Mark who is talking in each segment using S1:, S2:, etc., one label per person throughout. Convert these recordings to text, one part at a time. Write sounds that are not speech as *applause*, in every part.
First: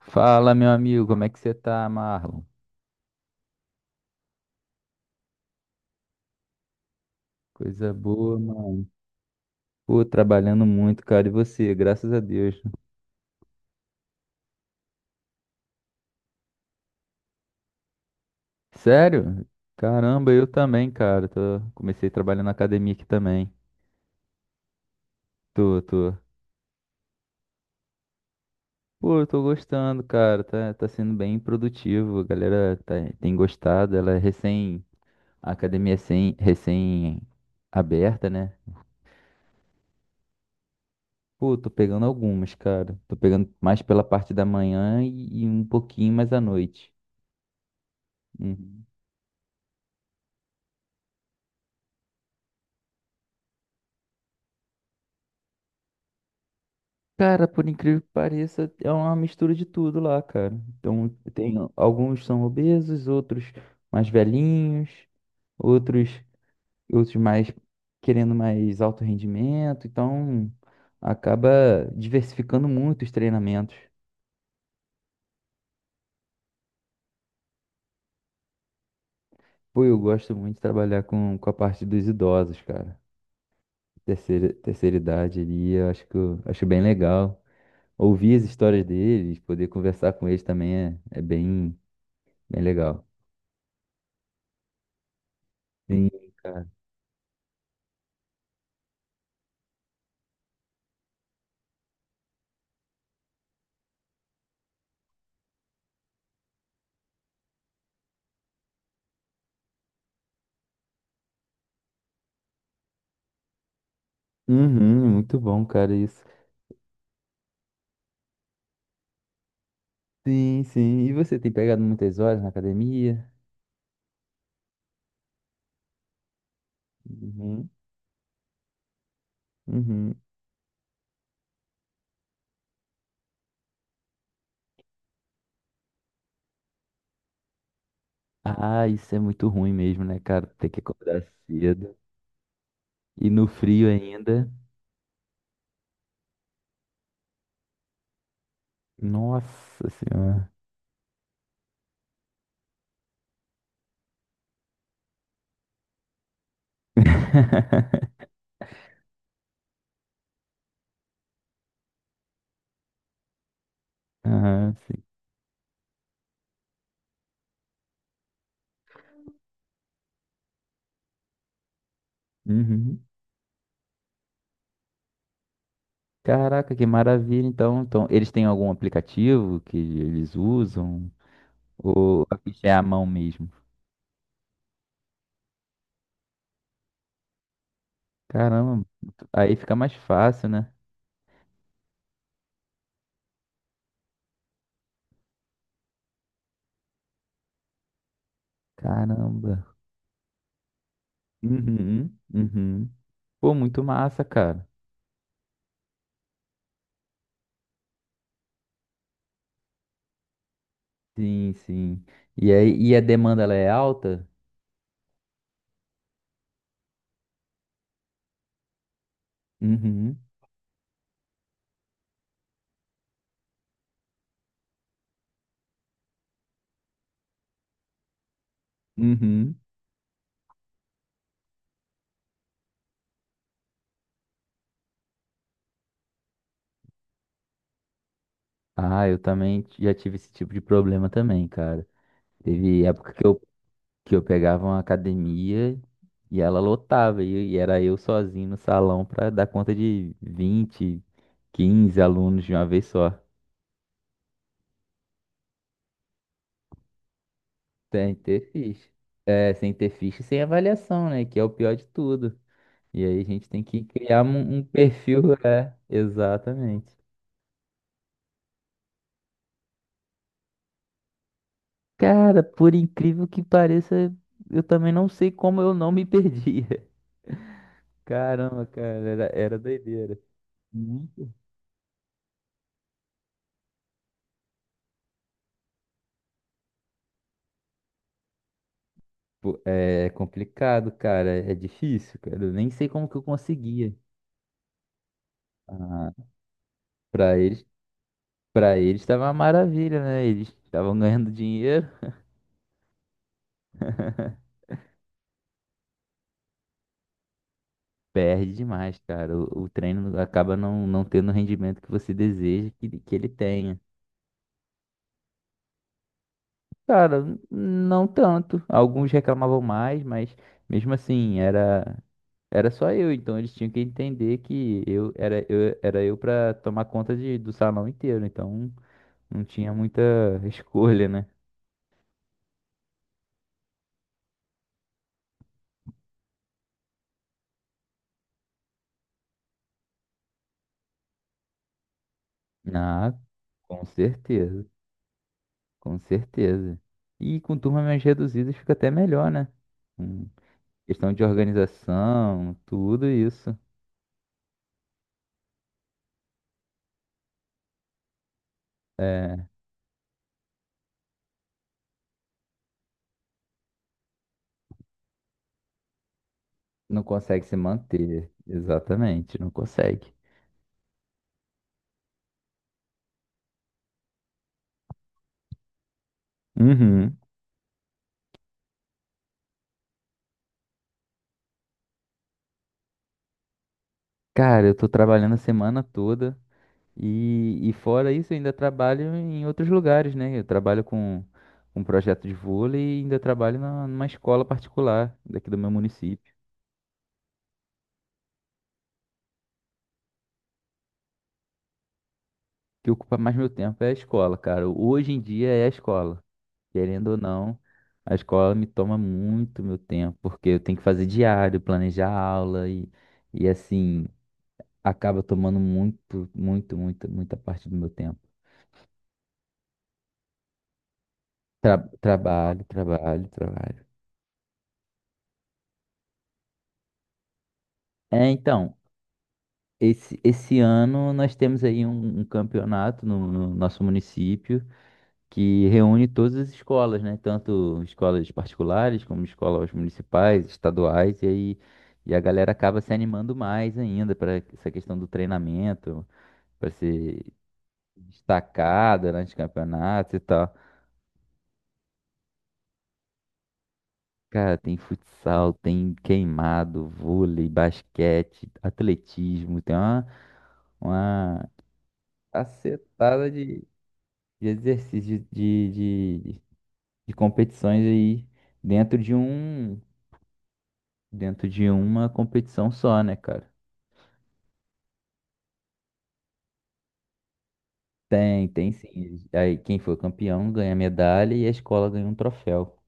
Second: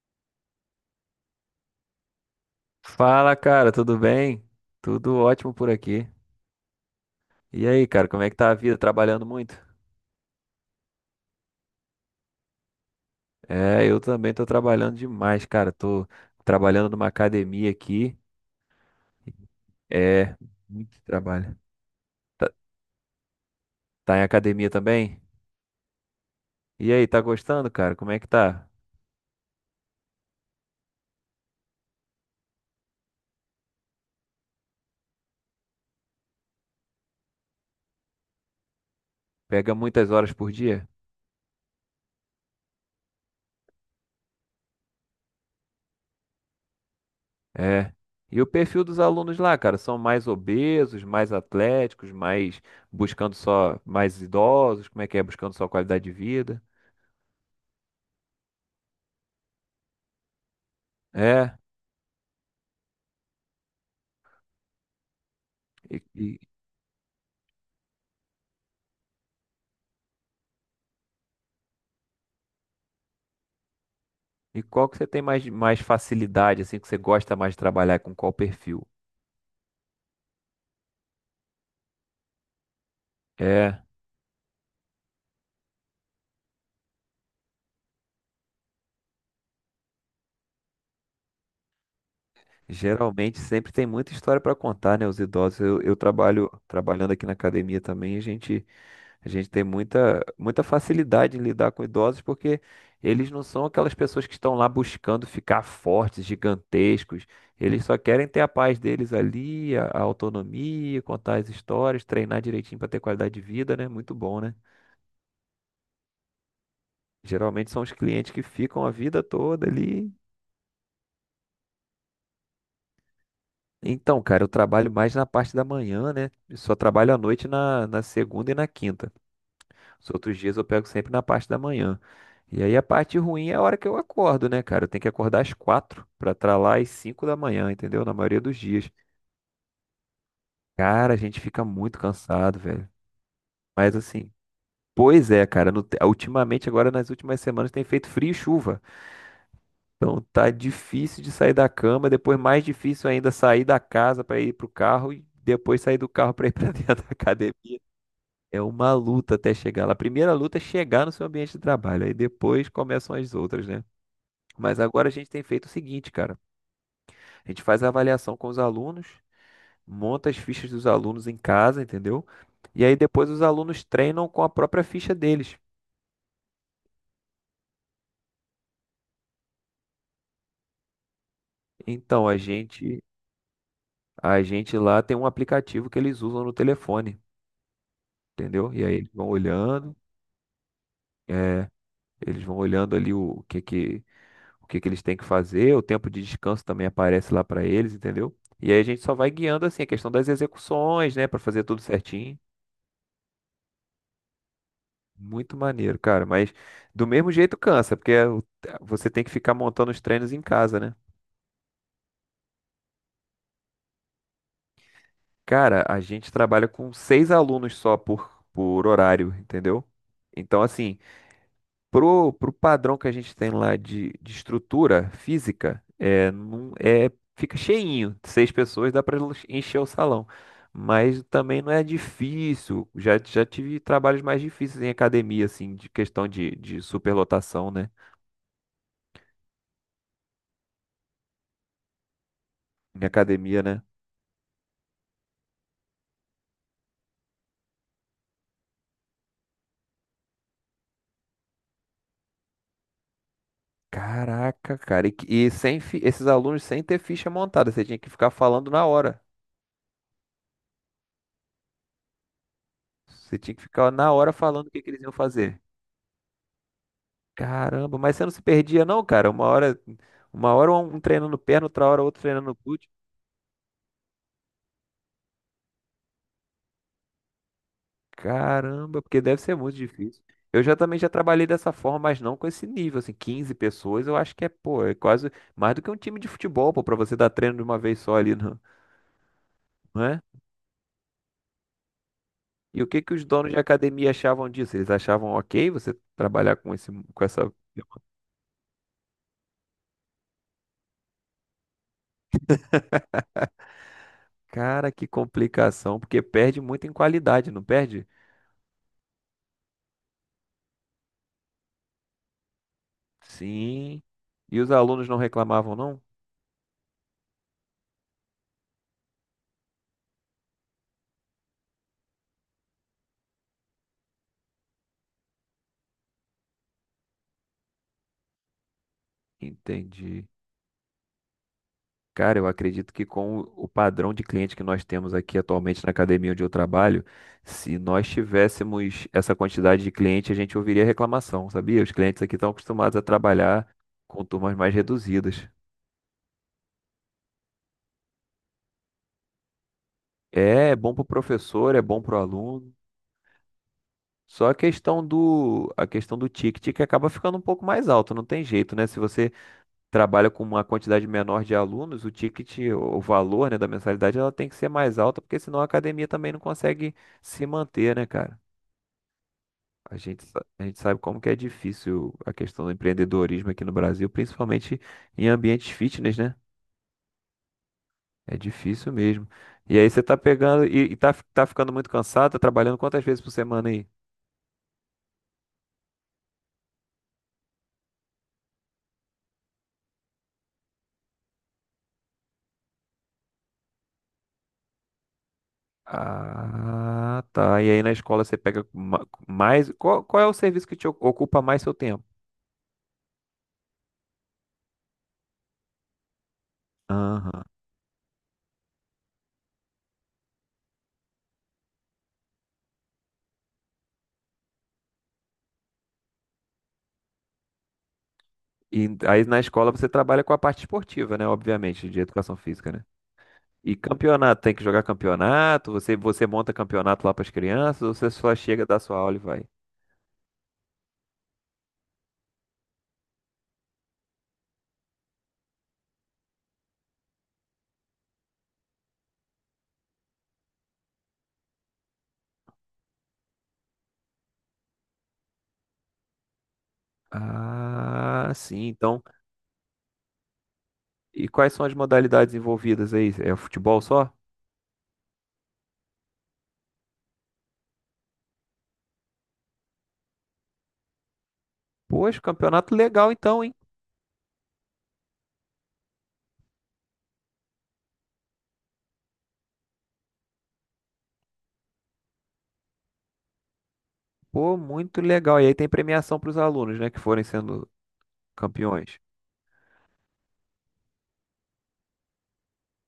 S1: Fala, meu amigo, como é que você tá, Marlon?
S2: Fala, cara, tudo bem? Tudo ótimo por aqui. E aí,
S1: Coisa
S2: cara, como é que
S1: boa,
S2: tá a vida?
S1: mano.
S2: Trabalhando muito?
S1: Pô, trabalhando muito, cara, e você? Graças a Deus.
S2: É, eu também tô trabalhando demais, cara. Tô trabalhando numa academia aqui.
S1: Sério? Caramba,
S2: É,
S1: eu também,
S2: muito
S1: cara. Tô.
S2: trabalho.
S1: Comecei a trabalhar na
S2: Tá,
S1: academia aqui também.
S2: tá em academia também?
S1: Tô, tô.
S2: E aí, tá gostando, cara? Como é que tá?
S1: Pô, eu tô gostando, cara. Tá sendo bem produtivo. A galera tem gostado. Ela é recém. A academia é recém aberta, né?
S2: Pega muitas horas por dia?
S1: Pô, tô pegando algumas, cara. Tô pegando mais pela parte da manhã e um pouquinho mais à noite.
S2: É. E o perfil
S1: Uhum.
S2: dos alunos lá, cara, são mais obesos, mais atléticos, mais buscando só mais idosos, como é que é? Buscando só qualidade de vida.
S1: Cara, por incrível que pareça, é uma mistura de tudo lá, cara. Então, tem
S2: É.
S1: alguns são obesos, outros mais velhinhos,
S2: E,
S1: outros
S2: e-
S1: outros mais querendo mais alto rendimento. Então, acaba diversificando muito os treinamentos.
S2: E qual que você tem mais, facilidade, assim, que você gosta mais de trabalhar com qual perfil?
S1: Pô, eu gosto muito de trabalhar com a parte dos idosos, cara.
S2: É,
S1: Terceira idade ali, eu acho que eu acho bem legal. Ouvir as histórias deles, poder conversar com eles também é bem, bem legal.
S2: geralmente sempre tem muita história para contar, né? Os idosos, eu
S1: Sim,
S2: trabalho
S1: cara.
S2: trabalhando aqui na academia também, a gente tem muita, facilidade em lidar com idosos porque eles não são aquelas pessoas que estão lá buscando ficar fortes, gigantescos. Eles só querem ter a paz deles ali, a autonomia, contar as histórias, treinar direitinho para ter qualidade de vida, né? Muito bom, né?
S1: Uhum, muito bom, cara, isso.
S2: Geralmente são os clientes que ficam a vida toda ali.
S1: Sim, sim. E você tem pegado muitas horas na academia?
S2: Então, cara, eu trabalho mais na parte da manhã, né? Eu só trabalho à noite
S1: Uhum,
S2: na segunda e na quinta. Os
S1: uhum.
S2: outros dias eu pego sempre na parte da manhã. E aí a parte ruim é a hora que eu acordo, né, cara? Eu tenho que acordar às quatro pra estar lá às cinco da manhã, entendeu? Na maioria dos
S1: Ah,
S2: dias.
S1: isso é muito ruim mesmo, né, cara? Ter que
S2: Cara, a
S1: acordar
S2: gente fica
S1: cedo.
S2: muito cansado, velho.
S1: E no frio
S2: Mas assim,
S1: ainda.
S2: pois é, cara. Ultimamente, agora nas últimas semanas tem feito frio e chuva.
S1: Nossa
S2: Então
S1: Senhora.
S2: tá difícil de sair da cama, depois mais difícil ainda sair da casa para ir pro carro e depois sair do carro para ir *laughs* para dentro da academia.
S1: *laughs*
S2: É uma luta até chegar lá. A primeira luta é chegar no seu ambiente de trabalho, aí depois começam as outras, né?
S1: Aham,
S2: Mas
S1: sim.
S2: agora a gente tem feito o seguinte, cara. A gente faz a avaliação com os alunos, monta as fichas dos alunos em casa, entendeu? E aí
S1: Uhum.
S2: depois os alunos treinam com a própria ficha deles.
S1: Caraca, que maravilha. Então, eles têm algum aplicativo que eles usam? Ou
S2: Então a
S1: a ficha é à
S2: gente,
S1: mão mesmo?
S2: a gente lá tem um aplicativo que eles usam no telefone, entendeu?
S1: Caramba,
S2: E aí eles
S1: muito-
S2: vão
S1: aí fica mais
S2: olhando.
S1: fácil, né?
S2: É, eles vão olhando ali o que que eles têm que fazer, o tempo de descanso também aparece lá para eles, entendeu? E aí a gente só vai
S1: Caramba.
S2: guiando assim a questão das execuções, né, para fazer tudo
S1: Uhum,
S2: certinho.
S1: uhum. Pô, muito massa, cara.
S2: Muito maneiro, cara, mas do mesmo jeito cansa, você tem que ficar montando os treinos em casa, né?
S1: Sim, sim. E aí, e a demanda ela é alta?
S2: Cara, a gente trabalha com seis alunos só por horário, entendeu?
S1: Uhum,
S2: Então, assim, pro padrão que a gente tem lá de estrutura física, é, não, é, fica cheinho. Seis pessoas dá para
S1: uhum.
S2: encher o salão. Mas também não é difícil. Já tive trabalhos mais difíceis em academia, assim, de questão de superlotação, né?
S1: Ah, eu também já tive esse tipo de problema também, cara. Teve
S2: Em
S1: época que eu,
S2: academia, né?
S1: que eu pegava uma academia e ela lotava, e era eu sozinho no salão pra dar conta de 20 15 alunos de uma vez só.
S2: Caraca, cara. E, que- e sem, fi- Esses alunos sem ter ficha montada. Você tinha que
S1: Sem
S2: ficar
S1: ter
S2: falando na
S1: ficha.
S2: hora.
S1: É, sem ter ficha e sem avaliação, né? Que é o pior de tudo. E aí a
S2: Você
S1: gente
S2: tinha
S1: tem
S2: que
S1: que
S2: ficar na
S1: criar
S2: hora
S1: um, um
S2: falando o que que eles iam
S1: perfil,
S2: fazer.
S1: é, exatamente.
S2: Caramba, mas você não se perdia não, cara? Uma hora um treinando perna, outra hora outro
S1: Cara,
S2: treinando
S1: por
S2: glúteo.
S1: incrível que pareça, eu também não sei como eu não me perdia. *laughs* Caramba,
S2: Caramba,
S1: cara,
S2: porque
S1: era,
S2: deve ser
S1: era
S2: muito
S1: doideira.
S2: difícil. Eu já também já
S1: Muito.
S2: trabalhei dessa forma, mas não com esse nível, assim, 15 pessoas, eu acho que é, pô, é quase mais do que um time de futebol, pô, pra você dar treino de uma vez só ali, *laughs* não,
S1: Pô,
S2: não
S1: é
S2: é?
S1: complicado, cara, é difícil, cara. Eu nem
S2: E o
S1: sei
S2: que
S1: como
S2: que
S1: que eu
S2: os donos de
S1: conseguia.
S2: academia achavam disso? Eles achavam ok você
S1: Ah,
S2: trabalhar com esse, com
S1: para
S2: essa...
S1: eles, para eles estava uma maravilha, né? Eles estavam ganhando dinheiro.
S2: Cara, que complicação, porque perde muito em qualidade, não perde?
S1: Perde demais, cara. O treino acaba não, não tendo o rendimento que você deseja que ele tenha.
S2: Sim. E os alunos não reclamavam, não?
S1: Cara, não tanto. Alguns reclamavam mais, mas mesmo assim, era só eu, então eles tinham que entender que eu era eu era eu para tomar conta do salão inteiro, então não tinha muita
S2: Entendi.
S1: *laughs* escolha, né?
S2: Cara, eu acredito que com o padrão de cliente que nós temos aqui atualmente na academia onde eu trabalho, se nós tivéssemos essa quantidade de cliente, a gente ouviria reclamação, sabia? Os clientes aqui estão acostumados a
S1: Ah,
S2: trabalhar
S1: com
S2: com turmas
S1: certeza,
S2: mais reduzidas.
S1: com certeza. E com turmas mais reduzidas fica até melhor, né? Com
S2: É, é bom para o
S1: questão de
S2: professor, é bom para o
S1: organização,
S2: aluno.
S1: tudo isso.
S2: Só a questão do ticket que acaba ficando um pouco mais alto, não tem jeito, né? Se você
S1: É,
S2: trabalha com uma quantidade menor de alunos, o ticket, o valor, né, da mensalidade, ela tem que ser mais alta, porque senão a academia também não consegue
S1: não consegue
S2: se
S1: se
S2: manter, né,
S1: manter,
S2: cara?
S1: exatamente, não consegue.
S2: A gente sabe como que é difícil a questão do empreendedorismo aqui no Brasil, principalmente em ambientes fitness, né?
S1: Uhum.
S2: É difícil mesmo. E aí você tá pegando tá ficando muito cansado, tá trabalhando quantas vezes por semana aí?
S1: Cara, eu tô trabalhando a semana toda e fora isso, eu ainda trabalho em outros lugares, né? Eu trabalho com um projeto de vôlei e ainda trabalho numa escola particular daqui do meu município.
S2: Ah, tá. E aí na escola você pega mais. Qual é o serviço que te ocupa mais seu tempo?
S1: O que ocupa mais meu tempo é a escola, cara. Hoje em dia é a escola. Querendo ou
S2: Aham.
S1: não, a escola me toma muito meu tempo, porque eu tenho que fazer diário, planejar aula e assim, acaba tomando muito, muito, muito, muita parte do meu tempo.
S2: E aí na escola você trabalha com a parte esportiva, né? Obviamente, de educação
S1: Trabalho,
S2: física, né?
S1: trabalho,
S2: E
S1: trabalho.
S2: campeonato, tem que jogar campeonato, você monta campeonato lá para as crianças, ou você
S1: É,
S2: só chega,
S1: então.
S2: dá sua aula e vai?
S1: Esse ano nós temos aí um campeonato no nosso município que reúne todas as escolas, né? Tanto escolas particulares como escolas municipais, estaduais, e aí e a galera acaba se animando mais ainda para essa questão do treinamento, para ser
S2: Ah, sim, então.
S1: destacada durante campeonatos e tal.
S2: E quais são as modalidades envolvidas aí? É futebol só?
S1: Cara, tem futsal, tem queimado, vôlei, basquete, atletismo, tem uma
S2: Poxa, campeonato legal
S1: cacetada
S2: então, hein?
S1: de exercícios de, de competições aí dentro de um dentro de uma competição só, né, cara?
S2: Pô, muito legal. E aí tem premiação para os alunos, né, que forem sendo
S1: Tem
S2: campeões.
S1: sim. Aí quem for campeão ganha medalha e a escola ganha um troféu.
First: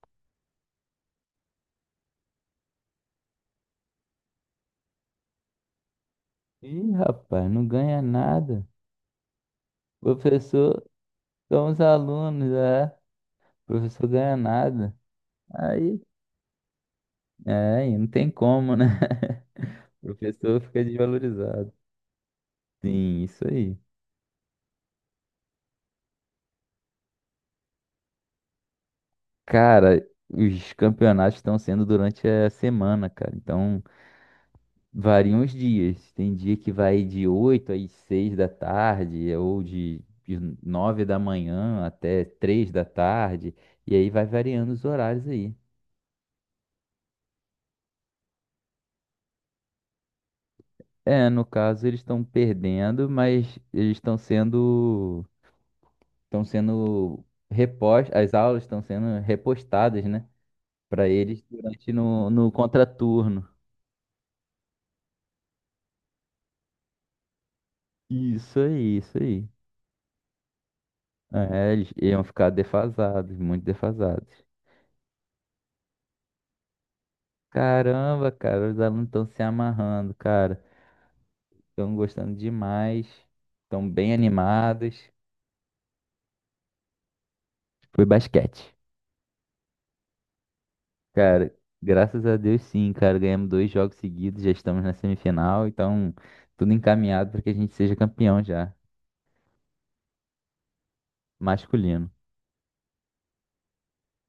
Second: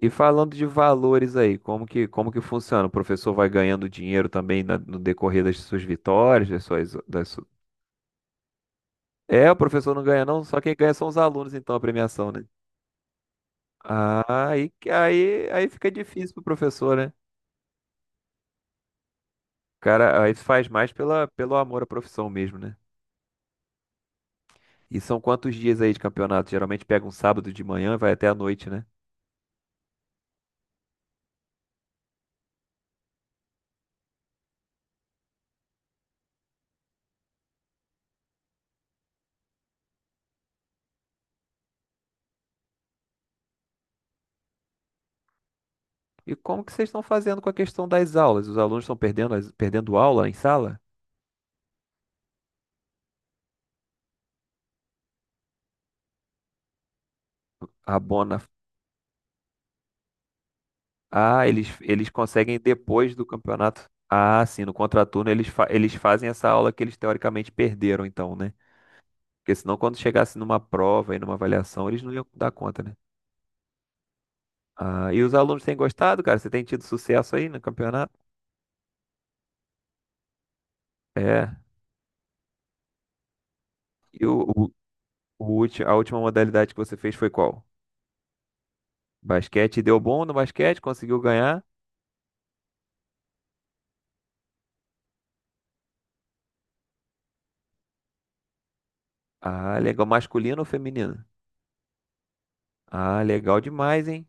S2: E falando de valores aí, como que funciona? O professor vai ganhando dinheiro também no decorrer das suas vitórias,
S1: Ih, rapaz, não ganha nada.
S2: é, o professor não ganha não, só quem
S1: Professor,
S2: ganha são os alunos, então,
S1: somos
S2: a premiação, né?
S1: alunos, é. Professor ganha nada.
S2: Aí fica
S1: Aí,
S2: difícil pro professor, né? O
S1: é, aí, não tem como, né? *laughs* O
S2: cara, aí
S1: professor
S2: faz
S1: fica
S2: mais pela, pelo
S1: desvalorizado.
S2: amor à profissão mesmo, né?
S1: Sim, isso aí.
S2: E são quantos dias aí de campeonato? Geralmente pega um sábado de manhã e vai até a noite, né?
S1: Cara, os campeonatos estão sendo durante a semana, cara. Então, variam os dias. Tem dia que vai de 8 às 6 da tarde, ou de 9 da manhã até 3 da tarde, e aí vai variando os horários aí.
S2: E como que vocês estão fazendo com a questão das aulas? Os alunos estão perdendo, perdendo aula em sala?
S1: É, no caso, eles estão perdendo, mas estão sendo
S2: A
S1: repostas, as
S2: bona.
S1: aulas estão sendo repostadas, né? Para eles
S2: Ah,
S1: durante
S2: eles
S1: no
S2: conseguem depois do
S1: contraturno.
S2: campeonato. Ah, sim, no contraturno eles fazem essa aula que eles teoricamente perderam, então, né?
S1: Isso aí, isso aí.
S2: Porque senão, quando chegasse numa prova e numa
S1: É,
S2: avaliação,
S1: eles
S2: eles não
S1: iam
S2: iam
S1: ficar
S2: dar conta, né?
S1: defasados, muito defasados.
S2: Ah, e os alunos têm gostado, cara? Você tem tido sucesso aí no campeonato?
S1: Caramba, cara, os alunos estão se amarrando, cara.
S2: É.
S1: Estão gostando demais. Estão bem
S2: E o, o,
S1: animados.
S2: o a última modalidade que você fez foi qual?
S1: Foi basquete.
S2: Basquete deu bom no basquete, conseguiu
S1: Cara,
S2: ganhar.
S1: graças a Deus sim, cara. Ganhamos dois jogos seguidos, já estamos na semifinal, então tudo encaminhado para que a gente seja campeão já.
S2: Ah, legal. Masculino ou feminino?
S1: Masculino.
S2: Ah, legal demais, hein?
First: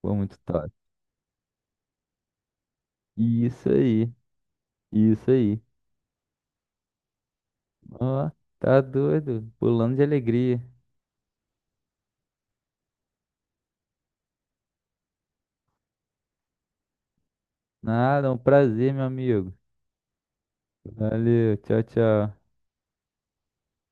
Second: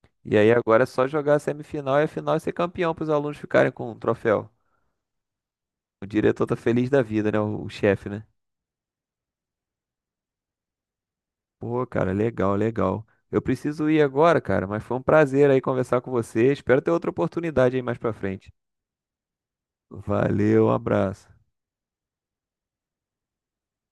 S1: Foi
S2: E
S1: muito
S2: aí
S1: top.
S2: agora é só jogar a semifinal e a final e ser campeão para os alunos
S1: Isso
S2: ficarem com o
S1: aí,
S2: troféu.
S1: isso aí.
S2: O diretor tá feliz da vida, né? O chefe, né?
S1: Ó, tá doido. Pulando de alegria.
S2: Pô, cara, legal, legal. Eu preciso ir agora, cara, mas foi um prazer aí conversar com você. Espero ter outra oportunidade aí mais pra
S1: Nada, é um
S2: frente.
S1: prazer, meu amigo.
S2: Valeu, um abraço.
S1: Valeu, tchau, tchau.